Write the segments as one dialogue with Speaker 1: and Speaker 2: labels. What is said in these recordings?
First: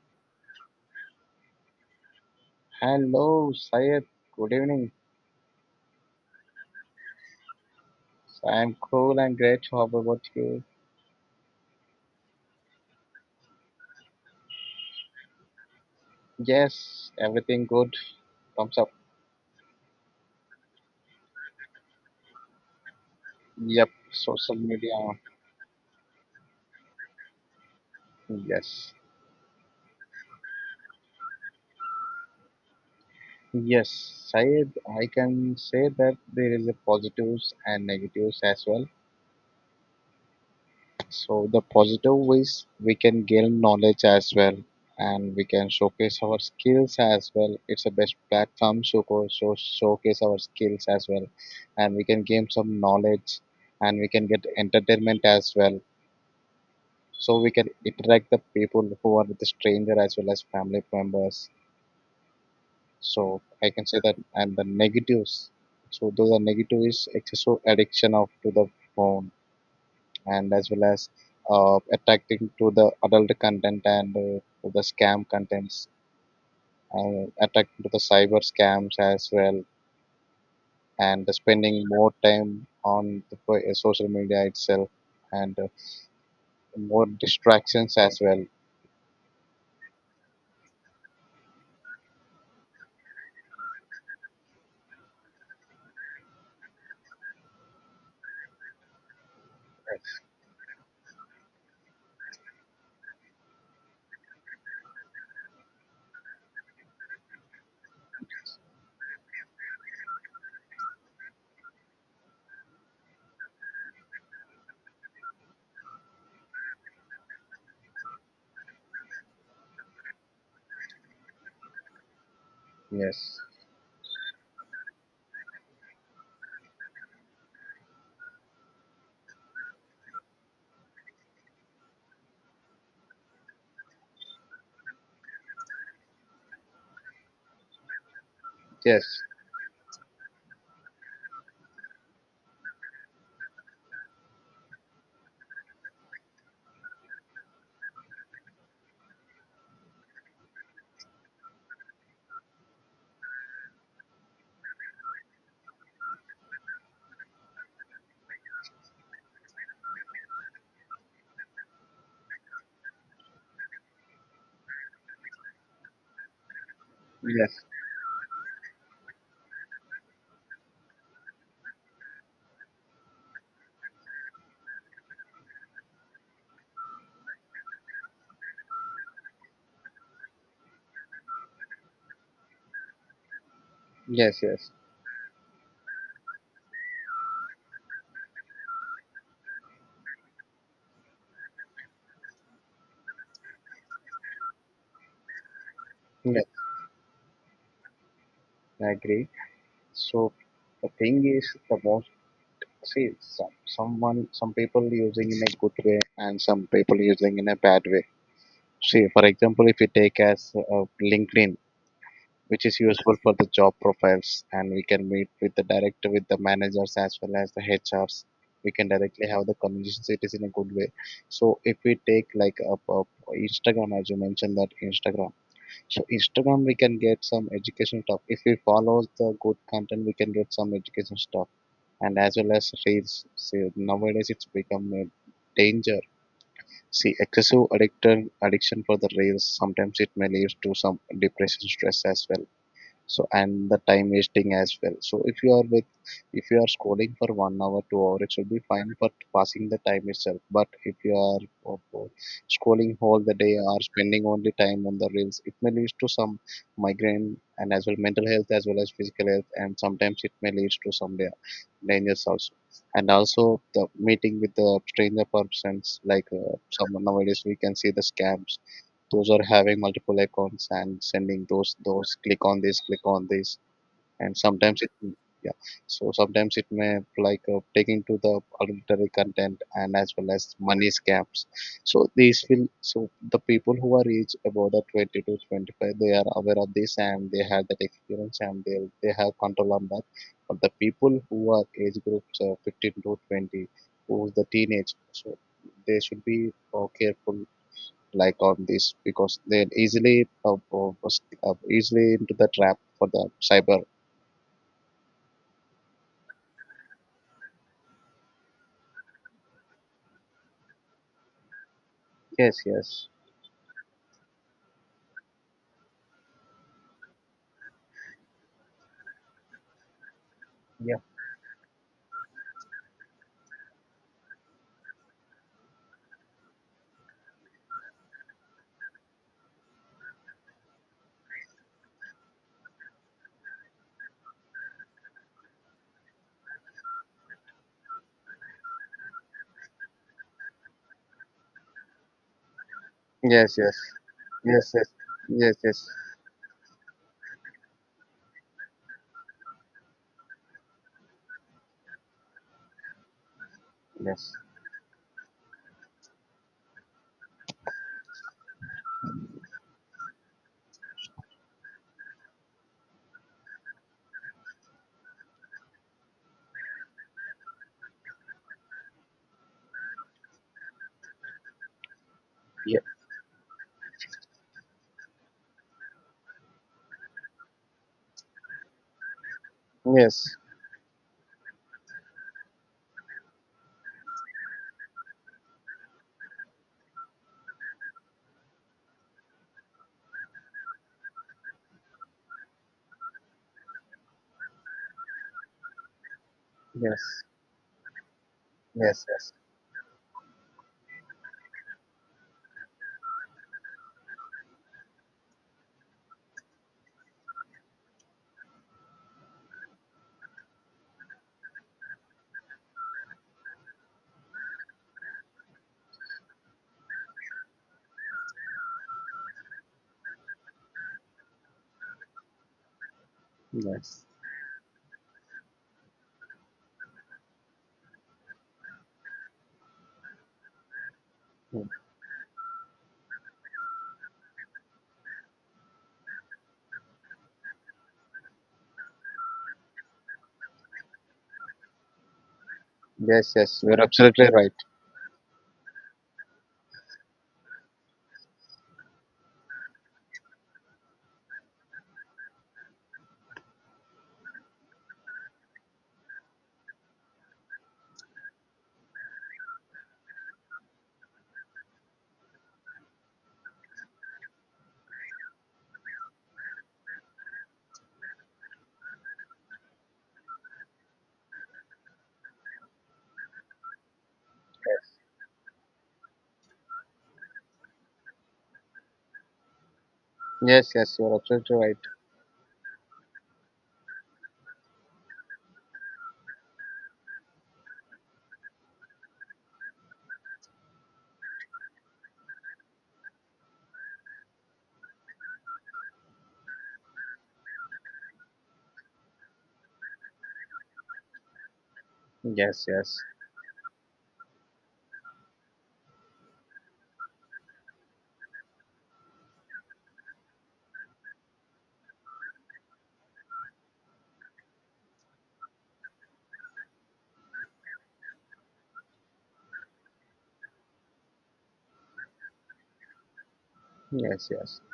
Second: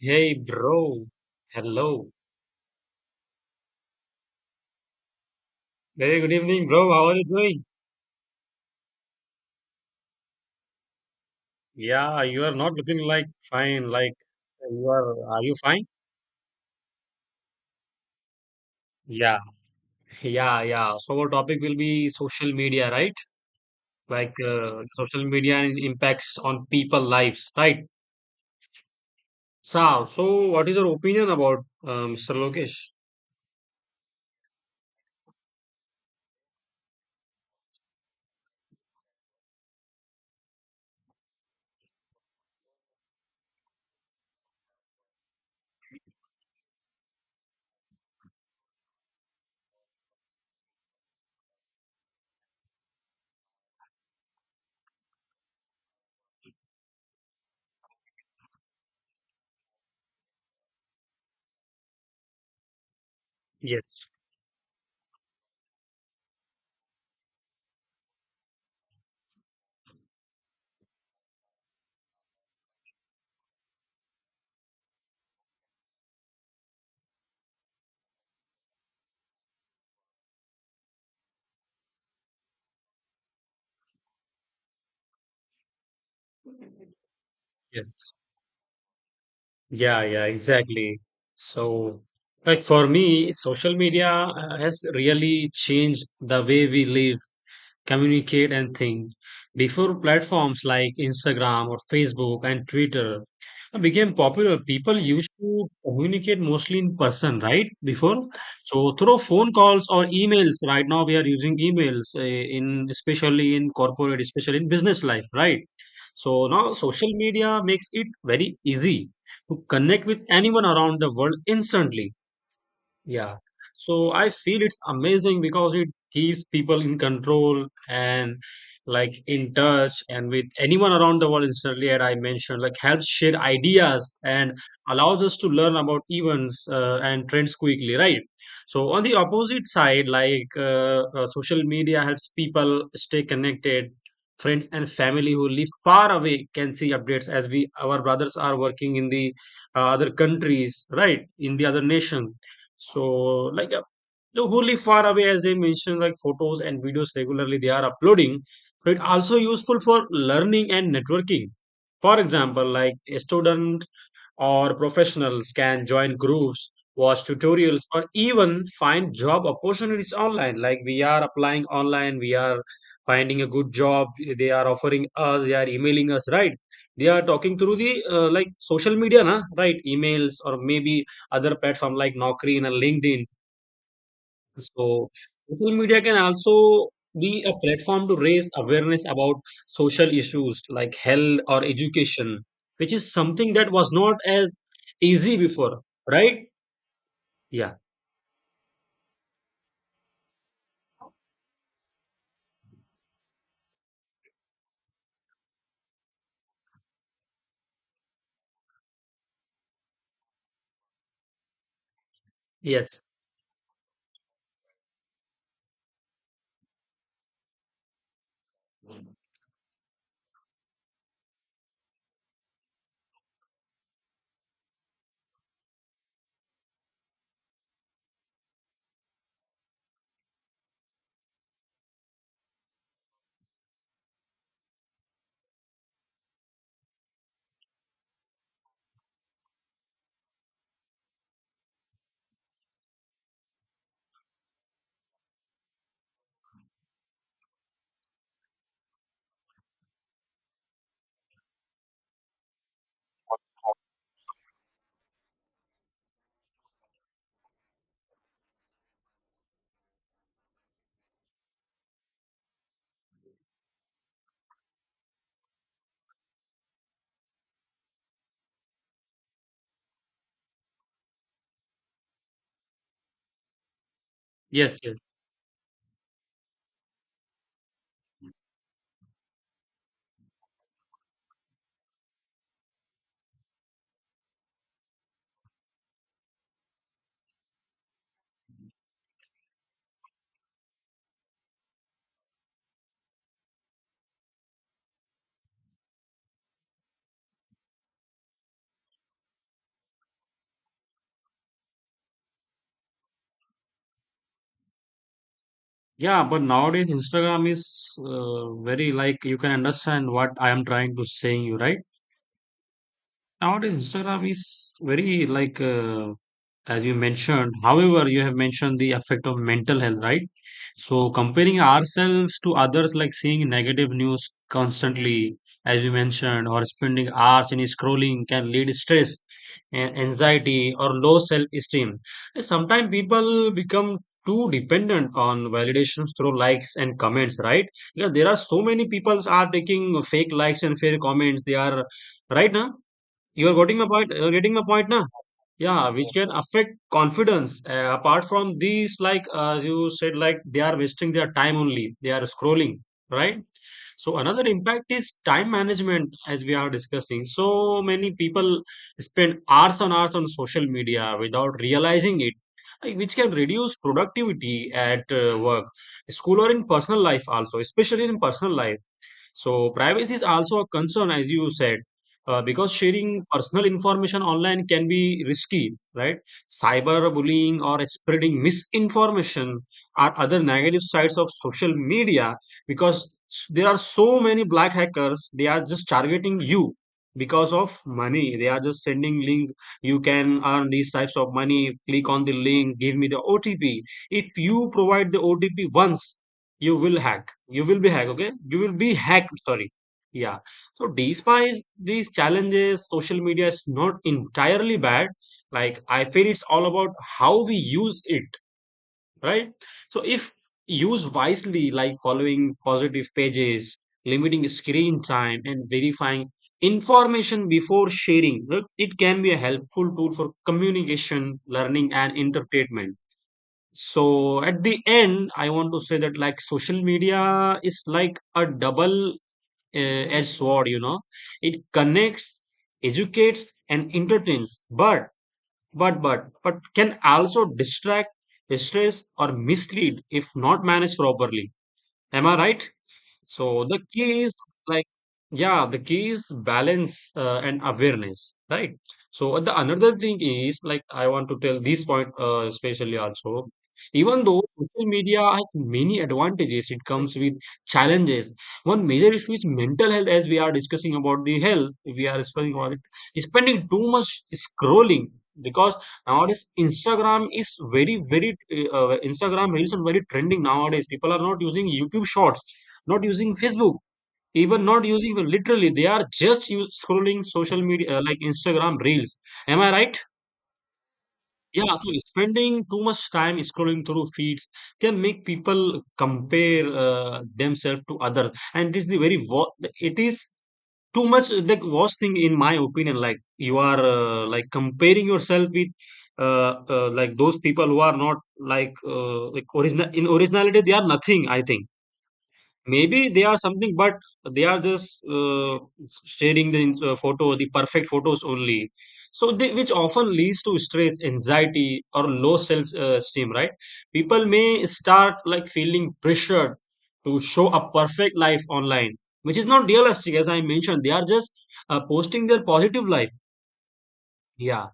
Speaker 1: Hey, bro. Hello.
Speaker 2: Hello, Syed. Good evening.
Speaker 1: Very good evening, bro. How are you doing?
Speaker 2: I'm cool and great. How about you?
Speaker 1: Yeah, you are not looking like fine. Like you are. Are you fine?
Speaker 2: Yes, everything good. Thumbs up.
Speaker 1: Yeah, yeah. So our topic will be social media, right?
Speaker 2: Yep,
Speaker 1: Like
Speaker 2: social media.
Speaker 1: social media and impacts on people lives, right?
Speaker 2: Yes.
Speaker 1: So what is your opinion about Mr. Lokesh?
Speaker 2: Yes, Syed, I can say that there is a positives and negatives as well. So the positive ways we can gain knowledge as well, and we can showcase our skills as well. It's the best platform to go show, showcase our skills as well, and we can gain some knowledge, and we can get entertainment as well. So we can interact the people who are with the stranger as well as family members. So I can say
Speaker 1: Yes,
Speaker 2: that, and the negatives. So those are negative is excessive addiction of to the phone and as well as attracting to the adult content and to the scam contents and attracting to the cyber scams as well, and spending more time on the social media itself, and more distractions
Speaker 1: yes.
Speaker 2: as well.
Speaker 1: Yeah, yeah, exactly. So, like for me, social media has really changed the way we live, communicate and think. Before platforms like Instagram or Facebook and Twitter became popular, people used to communicate mostly in person, right? Before, so through phone calls or emails. Right now, we are using emails in, especially in corporate, especially in business life, right? So now social media makes it very easy to connect with anyone around the world instantly, yeah.
Speaker 2: Yes,
Speaker 1: So I feel it's amazing because it keeps people in control and like in touch and with anyone around the world instantly, as I mentioned. Like, helps share ideas and allows us to learn about events and trends quickly, right? So on the
Speaker 2: yes,
Speaker 1: opposite side, like social media helps people stay connected. Friends and family who live far away can see updates, as we, our brothers are working in the other countries, right? In the other nation. So, like, the wholly far away, as I mentioned, like photos and videos regularly they are uploading, but also useful for learning and networking. For example, like a student or professionals can join groups, watch
Speaker 2: yes,
Speaker 1: tutorials, or even find job opportunities online. Like we are applying online, we are finding a good job, they are offering us, they are emailing us, right? They are talking through the like social media, na? Right? Emails or maybe other platform like Naukri and LinkedIn.
Speaker 2: yes, yes,
Speaker 1: So social media can also be a platform to raise awareness about social issues like health or education, which is something that was not as easy before,
Speaker 2: yes.
Speaker 1: right? Yeah.
Speaker 2: I agree. So the thing is the most. See, some people using in a good way and some people using in a bad way. See, for example, if you take as LinkedIn, which is
Speaker 1: Yes.
Speaker 2: useful for the job profiles, and we can meet with the director, with the managers as well as the HRs. We can directly have the conversations. It is in a good way. So if we take like a Instagram, as you mentioned that Instagram. So Instagram, we can get some education stuff. If we follow the good content, we can get some education stuff, and as well as reels. See, nowadays it's become a danger. See, excessive addiction for the rails, sometimes it may lead to some depression, stress as well, so, and the time wasting as well. So if you are with, if you are scrolling for 1 hour 2 hour, it should be fine for passing the time itself. But if you are o- o- scrolling all the day or spending only time on the reels, it may lead to some migraine and as well mental health as well as physical health, and sometimes it may lead to some dangers also. And also the meeting with the stranger persons like some. Nowadays we can see the scams, those are having multiple icons and sending those click on this click on this, and
Speaker 1: Yes.
Speaker 2: sometimes it.
Speaker 1: Yes.
Speaker 2: Yeah, so sometimes it may like taking to the adultery content and as well as money scams. So these will, so the people who are age about the 20 to 25, they are aware of this and they have that experience and they have control on that. But the people who are age groups 15 to 20, who's the teenage, so they should be careful like on this, because they're easily easily into the trap for the cyber.
Speaker 1: Yeah. But nowadays, Instagram is very like, you can understand what I am trying to saying you, right?
Speaker 2: Yes, yes,
Speaker 1: Nowadays, Instagram is very like. As you mentioned. However, you have mentioned the effect of mental health, right?
Speaker 2: yeah,
Speaker 1: So, comparing ourselves to others, like seeing negative news constantly, as you mentioned, or spending hours in scrolling can lead stress, and anxiety, or low self esteem. Sometimes people become too dependent on validations through likes and comments, right? Because there are so many people are taking fake likes and fake comments. They are, right now. You are
Speaker 2: yes, yes,
Speaker 1: getting my point. You're getting my
Speaker 2: yes, yes,
Speaker 1: point now.
Speaker 2: yes, yes,
Speaker 1: Yeah, which can affect confidence. Apart from these, like as you said, like they are wasting their time only. They are scrolling, right? So
Speaker 2: yes,
Speaker 1: another impact is time management, as we are discussing. So many people spend hours on hours on social media without realizing it, like, which can reduce productivity at work, school, or in personal life also, especially in personal life. So privacy is also a concern, as you said, because
Speaker 2: yeah.
Speaker 1: sharing personal information online can be risky, right? Cyberbullying or spreading misinformation are
Speaker 2: Yes,
Speaker 1: other negative sides of social media, because there are so many black hackers. They are just targeting you because of money. They are just sending link. You can earn these types of money. Click on the link. Give me the OTP. If you provide the OTP once, you will
Speaker 2: yes,
Speaker 1: hack, you will be hacked, okay, you will be
Speaker 2: yes, yes,
Speaker 1: hacked, sorry. Yeah. So despite these challenges, social media is not entirely bad. Like, I feel it's all about how we use it, right? So if used wisely, like following positive pages, limiting screen time and verifying information before sharing, look, it can be a helpful tool for communication, learning and entertainment.
Speaker 2: yes.
Speaker 1: So at the end, I want to say that like social media is like a double edged sword, you know. It
Speaker 2: Mm.
Speaker 1: connects, educates, and entertains, but but can also distract, stress, or mislead if not managed properly. Am I right?
Speaker 2: Yes, yes,
Speaker 1: So the
Speaker 2: you're
Speaker 1: key
Speaker 2: absolutely
Speaker 1: is,
Speaker 2: right.
Speaker 1: like, yeah, the key is balance and awareness, right? So the another thing is like I want to tell this point especially also. Even though social media has many advantages, it comes with challenges. One major issue is mental health, as we are discussing about the health. We are spending on it, spending too much scrolling, because nowadays Instagram is very, very Instagram reels are very trending nowadays. People are not using YouTube Shorts, not using Facebook, even not using literally, they are just scrolling social media like Instagram reels. Am I right?
Speaker 2: Yes, yes, you're absolutely
Speaker 1: Yeah.
Speaker 2: right.
Speaker 1: So spending too much time scrolling through feeds can make people compare themselves to others, and this is the very it is too much the worst thing in my opinion. Like, you are like comparing yourself with like those people who are not like like original in originality, they are nothing, I think.
Speaker 2: Yes, yes,
Speaker 1: Maybe they are something, but they are just sharing the photo, the perfect photos only. So they, which often leads to stress, anxiety, or low self esteem, right? People may start like feeling pressured to show a perfect life online, which is not realistic, as I mentioned. They are just posting their positive life.
Speaker 2: yes, yes.
Speaker 1: Yeah,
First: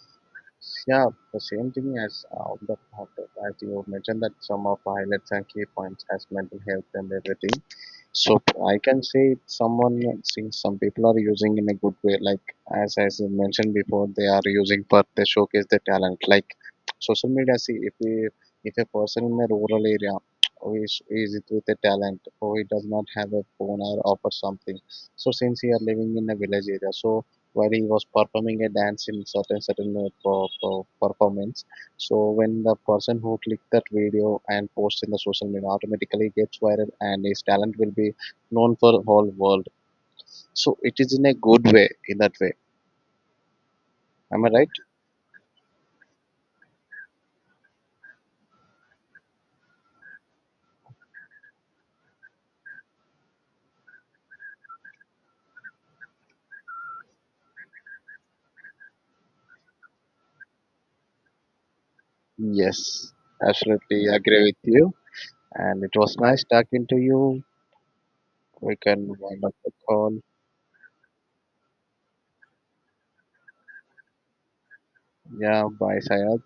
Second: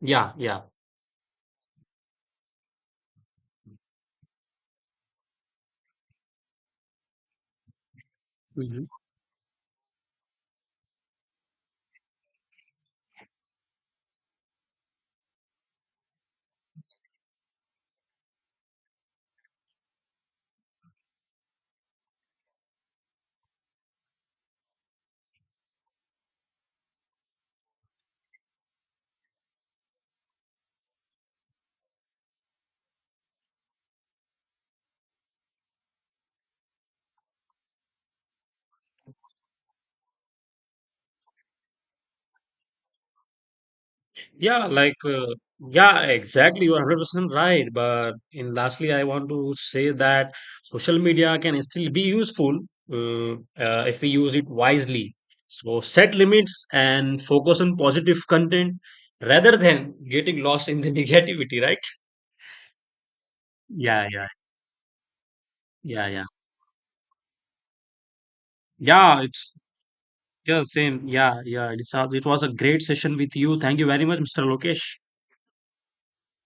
Speaker 1: yeah.
Speaker 2: Yeah, the same thing as the, as you mentioned, that some of the highlights and key points as mental health and everything. So I can say someone, see some people are using in a good way. Like as you mentioned before, they are using for they showcase their talent. Like social media. See if we, if a person in a rural area, who is it with a talent, or he does not have a phone or offer something. So since he are living in a village area, so while he was performing a dance in certain performance. So when the person who clicked that video and posts in the social media, automatically gets viral, and his talent will be known for whole world. So it is in a good way. In that way, am I
Speaker 1: Yeah,
Speaker 2: right?
Speaker 1: like, yeah, exactly. You're 100% right. But in lastly, I want to say that social media can still be useful, uh, if we use it wisely. So set limits and focus on positive content rather than getting lost in the negativity, right?
Speaker 2: Yes, absolutely
Speaker 1: Yeah, yeah,
Speaker 2: agree with you. And it
Speaker 1: yeah,
Speaker 2: was
Speaker 1: yeah.
Speaker 2: nice talking to you. We can
Speaker 1: Yeah,
Speaker 2: wind
Speaker 1: it's
Speaker 2: up the call.
Speaker 1: yeah, same. Yeah, yeah. It's, it was a great session with you. Thank you very much, Mr. Lokesh.
Speaker 2: Yeah, bye, Sayad.